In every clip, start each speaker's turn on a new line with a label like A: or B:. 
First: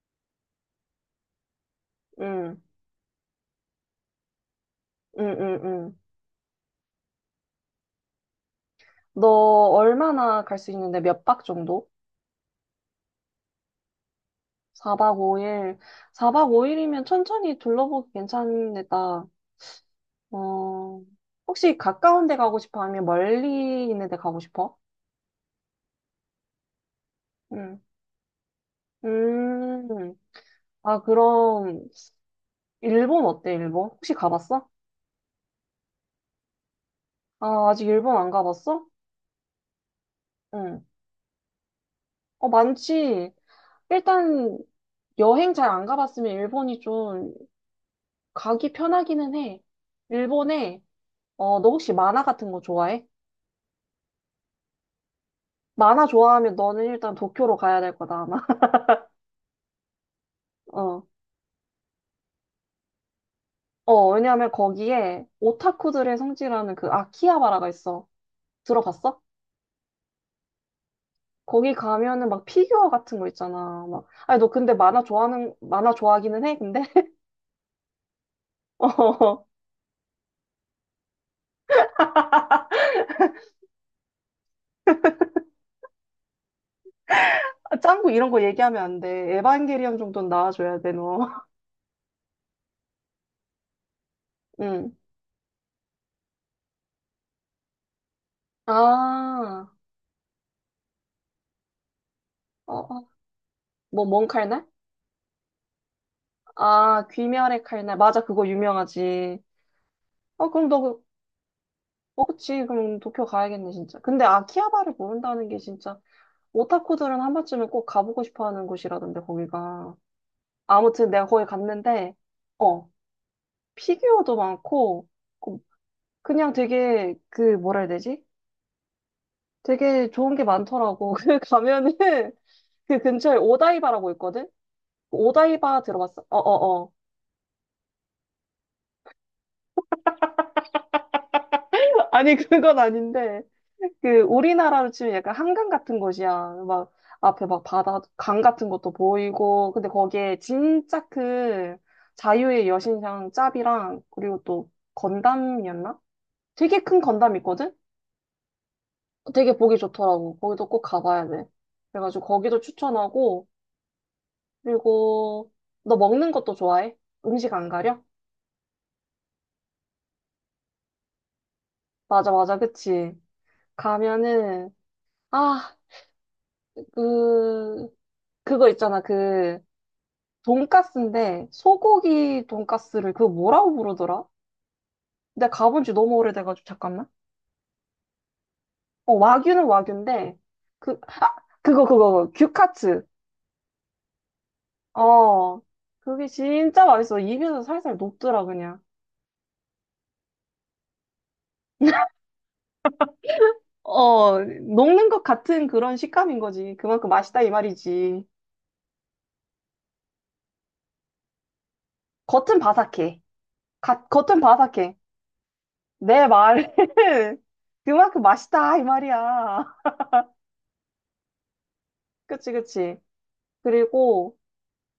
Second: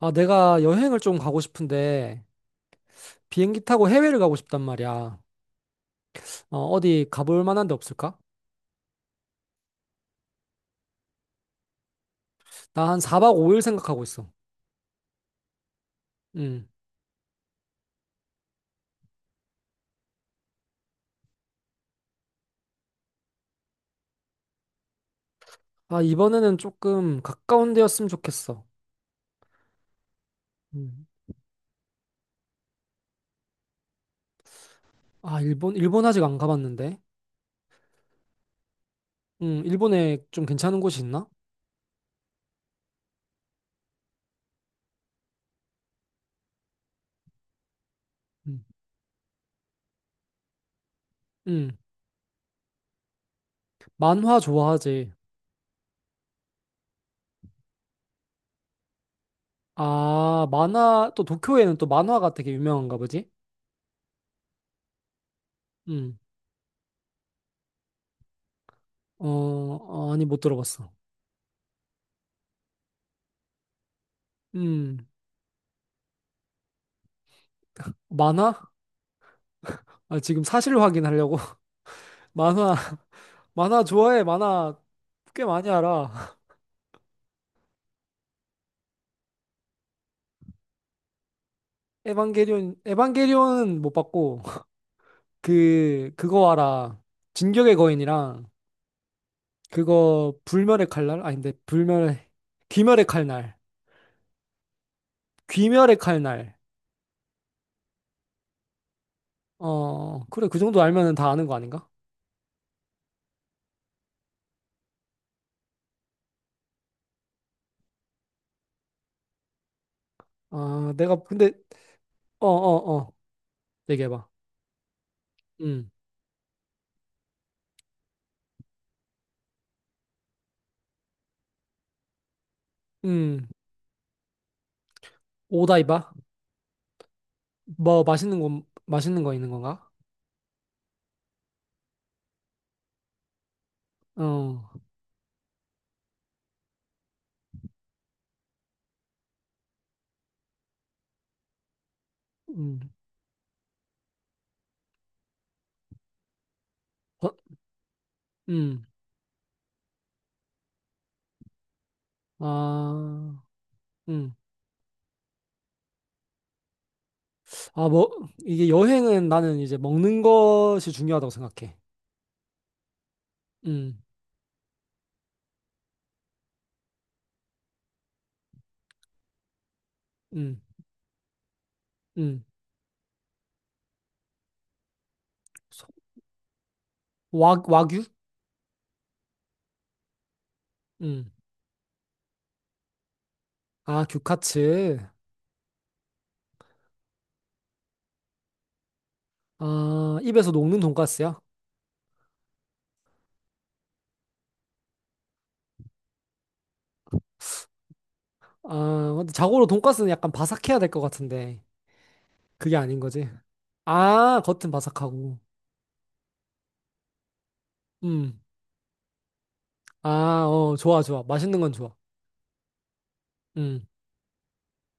A: 아, 내가 여행을 좀 가고 싶은데
B: 응,
A: 비행기 타고 해외를 가고 싶단 말이야.
B: 응, 응, 응.
A: 어, 어디 가볼 만한 데 없을까?
B: 너 얼마나 갈 수 있는데 몇 박 정도?
A: 나 한 4박 5일 생각하고 있어.
B: 4박 5일. 4박
A: 음.
B: 5일이면 천천히 둘러보기 괜찮겠다. 어, 혹시 가까운 데 가고 싶어? 아니면 멀리 있는 데 가고 싶어?
A: 아, 이번에는 조금 가까운
B: 응.
A: 데였으면 좋겠어.
B: 음, 아,
A: 음.
B: 그럼, 일본 어때, 일본? 혹시 가봤어?
A: 아, 일본, 일본 아직 안 가봤는데.
B: 아, 아직 일본 안 가봤어?
A: 일본에 좀 괜찮은
B: 응.
A: 곳이 있나?
B: 어, 많지. 일단, 여행 잘 안 가봤으면 일본이 좀
A: 음.
B: 가기 편하기는 해. 일본에 너
A: 음.
B: 혹시 만화 같은 거 좋아해?
A: 만화 좋아하지.
B: 만화 좋아하면 너는 일단 도쿄로 가야 될 거다, 아마.
A: 아,
B: 어.
A: 만화, 또 도쿄에는 또 만화가 되게 유명한가 보지?
B: 어, 왜냐면 거기에 오타쿠들의
A: 음.
B: 성지라는 그 아키하바라가 있어. 들어봤어?
A: 어, 어, 아니, 못 들어봤어.
B: 거기 가면은 막 피규어 같은 거 있잖아. 막. 아니, 너 근데
A: 음.
B: 만화 좋아하기는 해, 근데?
A: 만화?
B: 어.
A: 아, 지금 사실 확인하려고. 만화. 만화 좋아해, 만화 꽤 많이 알아.
B: 아, 짱구 이런 거 얘기하면 안 돼. 에반게리온 정도는 나와줘야 돼, 너.
A: 에반게리온, 에반게리온은 못 봤고,
B: 응.
A: 그거 알아. 진격의 거인이랑,
B: 아,
A: 그거, 불멸의 칼날? 아닌데, 불멸의,
B: 어,
A: 귀멸의
B: 어.
A: 칼날.
B: 뭔 칼날?
A: 귀멸의 칼날.
B: 아, 귀멸의 칼날. 맞아, 그거 유명하지.
A: 어, 그래,
B: 어,
A: 그
B: 그럼
A: 정도 알면은 다 아는 거 아닌가?
B: 그치. 그럼 도쿄 가야겠네, 진짜. 근데 아키하바를 모른다는 게 진짜 오타쿠들은 한 번쯤은 꼭 가보고 싶어 하는 곳이라던데, 거기가.
A: 아,
B: 아무튼
A: 내가,
B: 내가 거기
A: 근데,
B: 갔는데,
A: 어,
B: 어,
A: 어, 어. 얘기해봐.
B: 피규어도 많고, 그-
A: 음,
B: 그냥 되게, 그, 뭐라 해야 되지? 되게 좋은 게 많더라고. 그 가면은 그 근처에
A: 음.
B: 오다이바라고 있거든? 오다이바
A: 오다이바?
B: 들어봤어? 어어어.
A: 뭐, 맛있는 거 있는 건가?
B: 아니, 그건 아닌데. 그,
A: 어,
B: 우리나라로 치면 약간 한강 같은 곳이야. 막, 앞에 막 바다, 강 같은 것도 보이고. 근데 거기에 진짜 그 자유의
A: 음,
B: 여신상 짭이랑, 그리고 또 건담이었나? 되게 큰
A: 어,
B: 건담 있거든?
A: 음.
B: 되게 보기 좋더라고. 거기도 꼭 가봐야 돼. 그래가지고 거기도
A: 아,
B: 추천하고,
A: 음.
B: 그리고 너 먹는 것도 좋아해? 음식 안
A: 아,
B: 가려?
A: 뭐, 이게 여행은 나는 이제 먹는 것이 중요하다고 생각해.
B: 맞아, 맞아, 그치.
A: 음,
B: 가면은, 아, 그, 그거 있잖아, 그,
A: 음,
B: 돈까스인데
A: 음.
B: 소고기 돈까스를 그거 뭐라고 부르더라? 내가 가본
A: 소-
B: 지 너무 오래돼가지고 잠깐만.
A: 와규?
B: 어, 와규는 와규인데 그, 아,
A: 음.
B: 그거. 규카츠.
A: 아, 규카츠.
B: 어, 그게 진짜 맛있어. 입에서 살살 녹더라 그냥.
A: 아, 입에서 녹는 돈가스야?
B: 어, 녹는 것 같은 그런 식감인 거지. 그만큼 맛있다 이 말이지.
A: 아, 근데 자고로 돈가스는 약간 바삭해야 될 것 같은데.
B: 겉은
A: 그게 아닌
B: 바삭해.
A: 거지.
B: 겉은
A: 아, 겉은
B: 바삭해.
A: 바삭하고.
B: 내 말은 그만큼
A: 음.
B: 맛있다 이 말이야.
A: 아, 어, 좋아, 좋아. 맛있는 건 좋아.
B: 그치, 그치.
A: 음,
B: 그리고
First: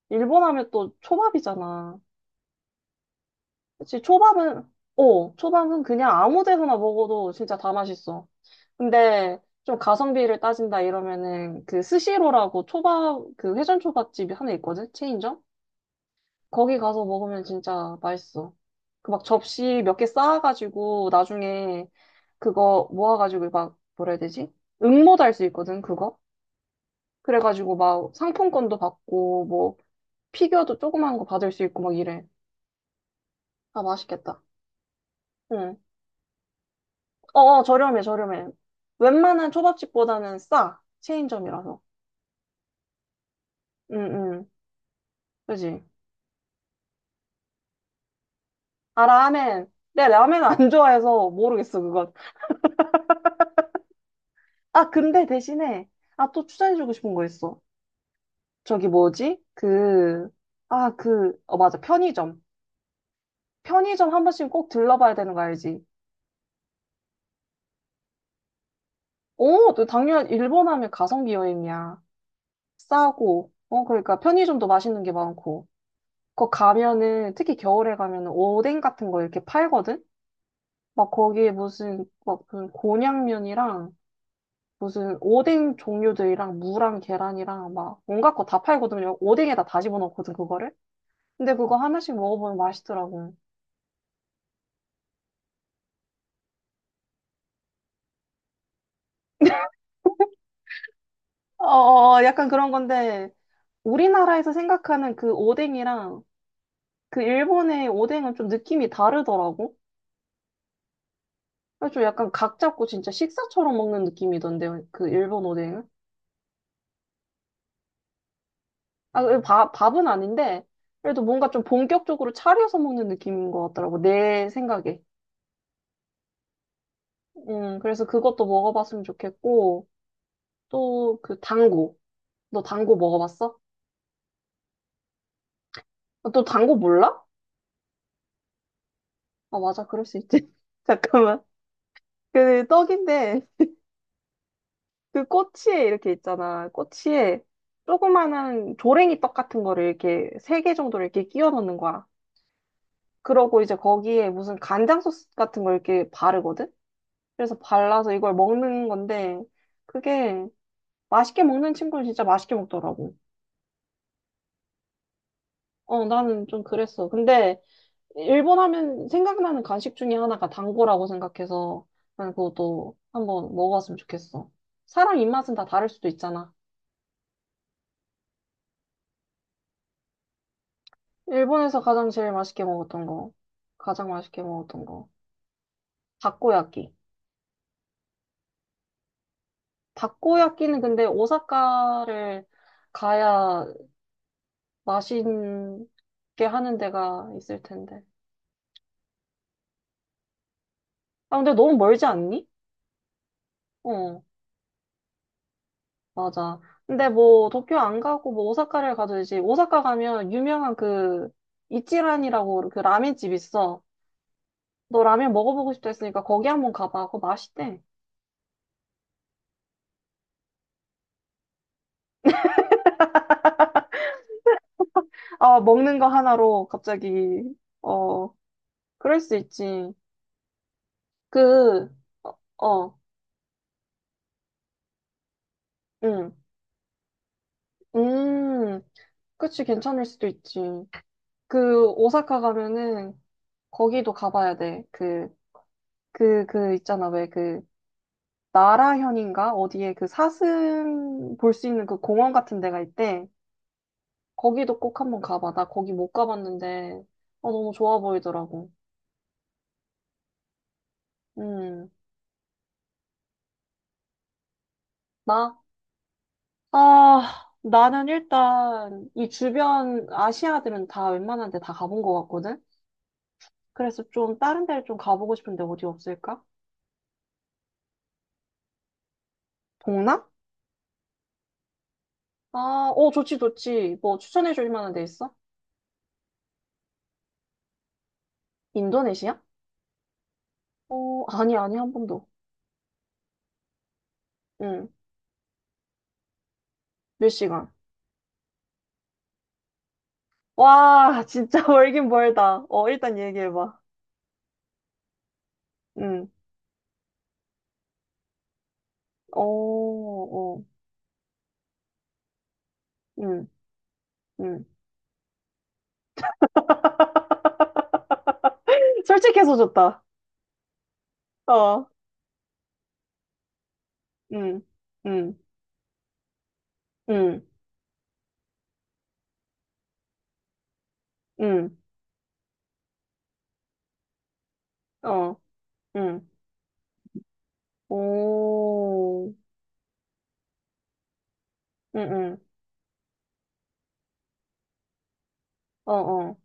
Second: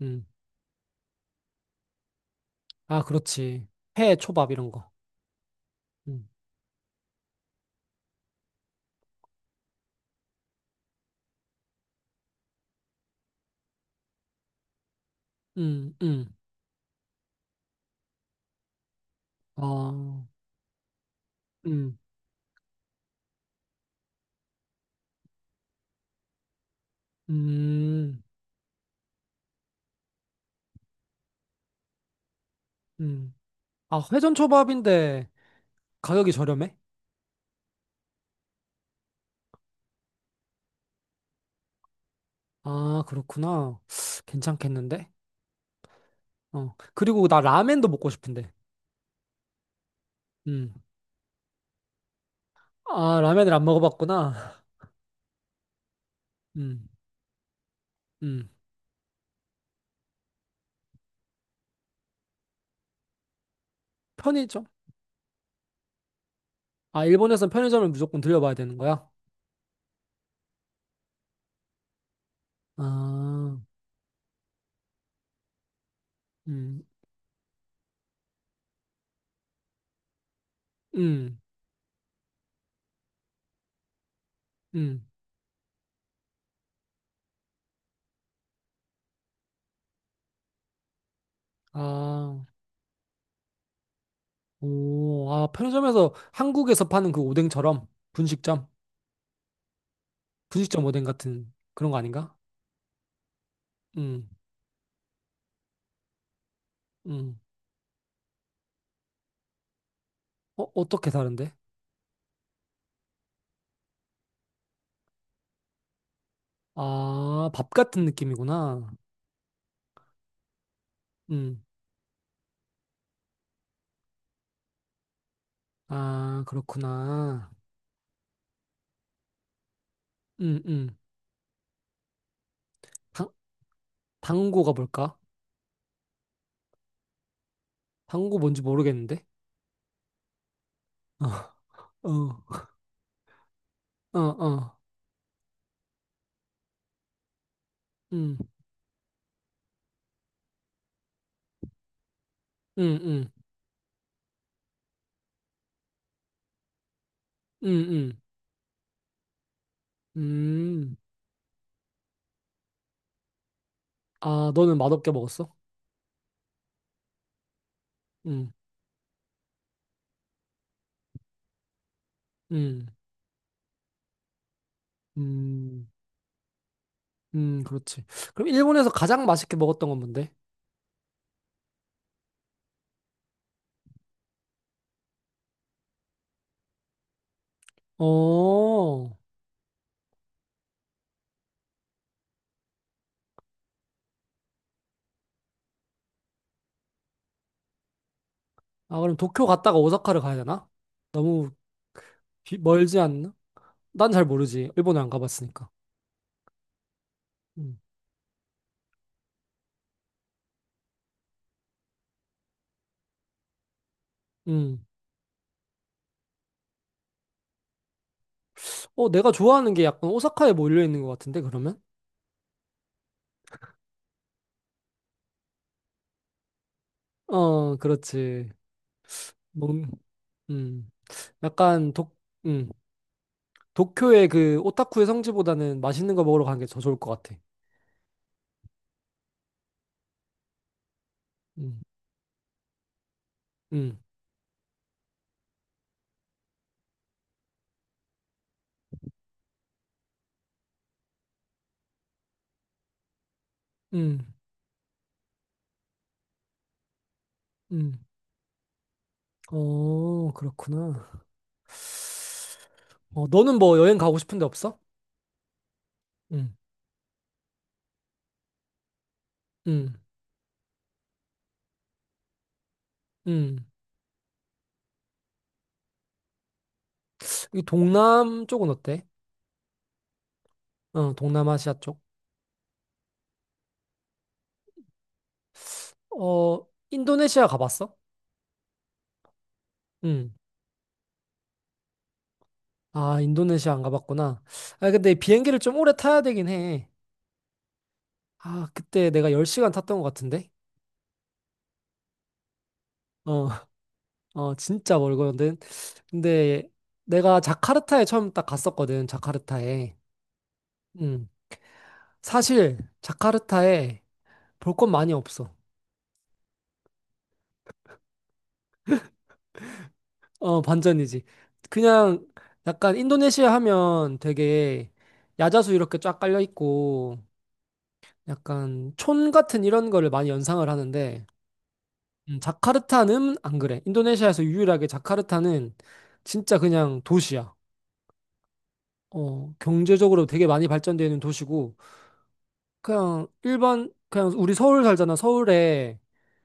A: 음.
B: 일본 하면 또 초밥이잖아.
A: 아, 그렇지.
B: 그치,
A: 회, 초밥 이런 거.
B: 초밥은 그냥
A: 음,
B: 아무 데서나 먹어도 진짜 다 맛있어. 근데 좀 가성비를 따진다 이러면은 그 스시로라고 초밥, 그 회전 초밥집이 하나 있거든? 체인점?
A: 음, 음.
B: 거기 가서 먹으면 진짜 맛있어. 그 막 접시 몇 개
A: 어,
B: 쌓아가지고 나중에
A: 음,
B: 그거 모아가지고 막 뭐라 해야 되지? 응모도 할 수 있거든, 그거? 그래가지고 막
A: 음,
B: 상품권도 받고 뭐 피규어도 조그만 거 받을 수 있고 막 이래.
A: 음.
B: 아,
A: 아, 회전
B: 맛있겠다.
A: 초밥인데
B: 응.
A: 가격이 저렴해?
B: 어, 어, 저렴해, 저렴해. 웬만한 초밥집보다는 싸. 체인점이라서.
A: 아, 그렇구나.
B: 응, 응.
A: 괜찮겠는데?
B: 그지?
A: 어. 그리고 나 라멘도 먹고 싶은데.
B: 아, 라멘. 내 라멘 안
A: 음.
B: 좋아해서 모르겠어, 그건.
A: 아, 라멘을 안 먹어봤구나.
B: 아, 근데 대신에, 아, 또
A: 음.
B: 추천해주고 싶은 거 있어.
A: 음.
B: 저기 뭐지? 그, 아, 그, 어, 맞아. 편의점. 편의점 한 번씩
A: 편의점?
B: 꼭 들러봐야 되는 거 알지?
A: 아, 일본에선 편의점을 무조건 들려봐야 되는 거야?
B: 오, 너 일본 하면 가성비 여행이야. 싸고,
A: 아,
B: 어, 그러니까 편의점도 맛있는 게 많고. 거
A: 음.
B: 가면은, 특히 겨울에 가면은 오뎅 같은 거 이렇게 팔거든? 막
A: 음.
B: 거기에 무슨 막 그 곤약면이랑
A: 음.
B: 무슨 오뎅 종류들이랑 무랑 계란이랑 막 온갖 거 다 팔거든요. 오뎅에다 다 집어넣거든 그거를. 근데 그거 하나씩
A: 아,
B: 먹어보면 맛있더라고.
A: 오. 아, 편의점에서 한국에서 파는 그 오뎅처럼 분식점? 분식점 오뎅 같은
B: 어,
A: 그런 거
B: 어, 어,
A: 아닌가?
B: 약간 그런 건데
A: 음.
B: 우리나라에서 생각하는 그 오뎅이랑 그
A: 음.
B: 일본의 오뎅은 좀 느낌이 다르더라고.
A: 어, 어떻게 다른데?
B: 그래서 좀 약간 각 잡고 진짜 식사처럼 먹는 느낌이던데 그 일본 오뎅은.
A: 아, 밥 같은 느낌이구나.
B: 아, 그 밥은 아닌데 그래도 뭔가 좀
A: 음.
B: 본격적으로 차려서 먹는 느낌인 것 같더라고 내 생각에.
A: 아, 그렇구나.
B: 그래서 그것도 먹어봤으면 좋겠고,
A: 음, 음.
B: 또 그 당구. 너 당구
A: 당,
B: 먹어봤어?
A: 당고가 뭘까?
B: 아, 너 당구 몰라?
A: 당고 뭔지 모르겠는데.
B: 아, 맞아. 그럴 수 있지. 잠깐만.
A: 어, 어,
B: 그 떡인데,
A: 어, 어.
B: 그 꼬치에 이렇게 있잖아. 꼬치에
A: 음,
B: 조그마한 조랭이 떡 같은 거를 이렇게 세 개 정도를 이렇게 끼워 넣는 거야.
A: 음, 음,
B: 그러고 이제 거기에 무슨 간장 소스 같은 걸 이렇게 바르거든? 그래서
A: 음,
B: 발라서
A: 음.
B: 이걸 먹는 건데, 그게
A: 음.
B: 맛있게 먹는 친구는 진짜 맛있게 먹더라고.
A: 아, 너는 맛없게 먹었어?
B: 어, 나는 좀 그랬어. 근데,
A: 음,
B: 일본 하면 생각나는 간식 중에 하나가 단거라고 생각해서 난
A: 음,
B: 그것도 한번 먹어봤으면 좋겠어. 사람 입맛은 다
A: 음,
B: 다를 수도 있잖아.
A: 그렇지. 그럼 일본에서 가장 맛있게 먹었던 건 뭔데?
B: 일본에서 가장 제일 맛있게 먹었던 거, 가장 맛있게 먹었던 거, 다코야끼.
A: 어,
B: 다코야끼는 근데 오사카를 가야 맛있게 하는 데가 있을 텐데.
A: 아, 그럼 도쿄 갔다가 오사카를 가야 되나?
B: 아,
A: 너무
B: 근데 너무 멀지 않니?
A: 멀지 않나? 난
B: 어.
A: 잘 모르지. 일본에 안 가봤으니까.
B: 맞아. 근데 뭐 도쿄
A: 음,
B: 안 가고 뭐 오사카를 가도 되지. 오사카 가면 유명한 그 이치란이라고 그 라면집 있어.
A: 음.
B: 너 라면 먹어보고 싶다 했으니까 거기 한번 가봐. 그거 맛있대.
A: 어, 내가 좋아하는 게 약간 오사카에 몰려 있는 것 같은데, 그러면?
B: 아, 먹는 거 하나로 갑자기
A: 어,
B: 어
A: 그렇지.
B: 그럴 수
A: 뭔,
B: 있지.
A: 음,
B: 그
A: 약간
B: 어,
A: 음,
B: 어,
A: 도쿄의 그 오타쿠의 성지보다는 맛있는 거
B: 응,
A: 먹으러 가는 게 더 좋을 것 같아.
B: 음, 그치 괜찮을 수도 있지.
A: 음,
B: 그 오사카 가면은
A: 음,
B: 거기도 가봐야 돼. 그 있잖아 왜그 나라현인가? 어디에 그 사슴 볼 수 있는 그 공원 같은 데가 있대.
A: 음,
B: 거기도 꼭 한번 가봐. 나 거기 못 가봤는데, 어, 너무 좋아
A: 음.
B: 보이더라고.
A: 어, 그렇구나.
B: 음,
A: 어, 너는 뭐 여행 가고 싶은 데 없어?
B: 나?
A: 음,
B: 아, 나는 일단 이
A: 음,
B: 주변 아시아들은 다 웬만한 데 다 가본 것 같거든?
A: 음.
B: 그래서 좀 다른 데를 좀 가보고 싶은데 어디 없을까?
A: 이 동남 쪽은 어때?
B: 동남?
A: 어, 동남아시아 쪽.
B: 아, 어, 좋지, 좋지. 뭐 추천해 줄 만한 데 있어?
A: 어, 인도네시아 가봤어?
B: 인도네시아?
A: 음.
B: 어, 아니, 아니, 한 번도.
A: 아, 인도네시아 안 가봤구나.
B: 응,
A: 아, 근데 비행기를 좀 오래 타야 되긴 해.
B: 몇 시간?
A: 아, 그때 내가 10시간 탔던 것 같은데?
B: 와, 진짜 멀긴 멀다. 어, 일단
A: 어,
B: 얘기해봐.
A: 어, 진짜 멀거든.
B: 응.
A: 근데 내가 자카르타에 처음 딱 갔었거든,
B: 어,
A: 자카르타에.
B: 어,
A: 음. 사실,
B: 응,
A: 자카르타에
B: 응.
A: 볼 건 많이 없어.
B: 솔직해서 좋다.
A: 어, 반전이지.
B: 어,
A: 그냥 약간 인도네시아 하면
B: 응,
A: 되게
B: 응,
A: 야자수 이렇게 쫙 깔려 있고,
B: 응,
A: 약간 촌 같은 이런 거를 많이 연상을 하는데,
B: 응,
A: 자카르타는 안 그래. 인도네시아에서 유일하게
B: 어,
A: 자카르타는
B: 응.
A: 진짜 그냥 도시야.
B: 오,
A: 어, 경제적으로 되게 많이 발전되어 있는 도시고,
B: 응, 응,
A: 그냥 우리 서울 살잖아.
B: 어,
A: 서울에
B: 어.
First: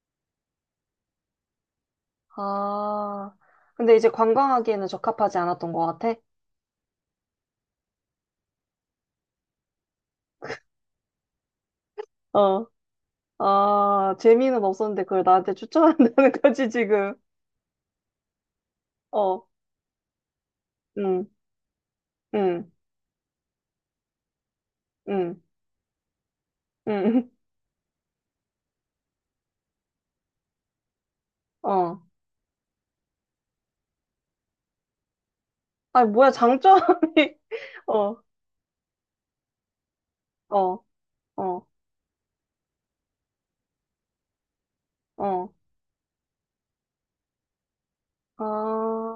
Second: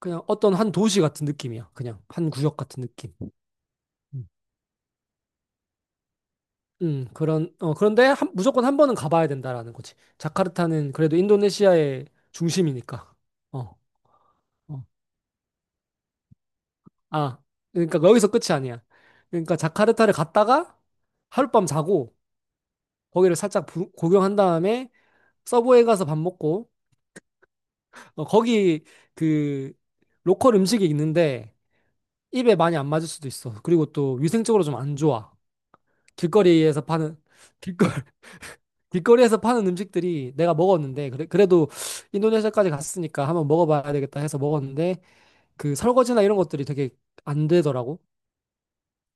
A: 그냥 어떤 한 도시 같은 느낌이야. 그냥 한 구역 같은 느낌.
B: 아, 근데 이제
A: 음,
B: 관광하기에는 적합하지 않았던 것 같아?
A: 그런, 어, 그런데 무조건 한 번은 가봐야 된다라는 거지. 자카르타는 그래도 인도네시아의
B: 어,
A: 중심이니까. 어,
B: 아, 재미는
A: 어.
B: 없었는데 그걸 나한테 추천한다는 거지, 지금.
A: 아, 그러니까 여기서 끝이 아니야.
B: 어,
A: 그러니까 자카르타를 갔다가
B: 응,
A: 하룻밤 자고,
B: 응,
A: 거기를 살짝 구경한 다음에
B: 응,
A: 서부에 가서 밥 먹고,
B: 응,
A: 어, 거기 그 로컬 음식이 있는데
B: 어.
A: 입에 많이 안 맞을 수도 있어. 그리고 또 위생적으로 좀 안 좋아.
B: 아니, 뭐야, 장점이.
A: 길거리에서 파는 길거
B: 어,
A: 길거리에서 파는 음식들이 내가
B: 어,
A: 먹었는데 그래,
B: 어,
A: 그래도 인도네시아까지 갔으니까 한번 먹어봐야 되겠다 해서 먹었는데
B: 어,
A: 그 설거지나 이런 것들이 되게 안 되더라고.
B: 아,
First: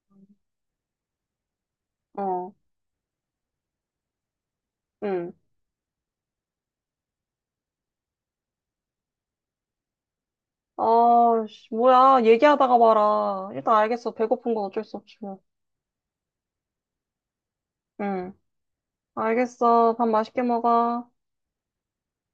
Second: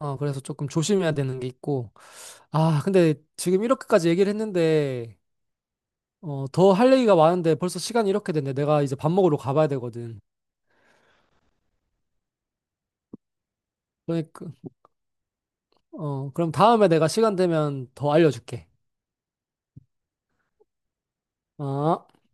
A: 어, 그래서 조금 조심해야 되는 게 있고.
B: 어,
A: 아, 근데 지금 이렇게까지 얘기를 했는데
B: 응.
A: 어, 더 할 얘기가 많은데 벌써 시간이 이렇게 됐네. 내가 이제 밥 먹으러 가봐야 되거든.
B: 아, 씨, 뭐야. 얘기하다가 봐라. 일단 알겠어.
A: 그러니까
B: 배고픈 건 어쩔 수 없지, 뭐.
A: 어, 그럼 다음에 내가 시간 되면 더
B: 응.
A: 알려줄게.
B: 알겠어. 밥 맛있게 먹어.
A: 어?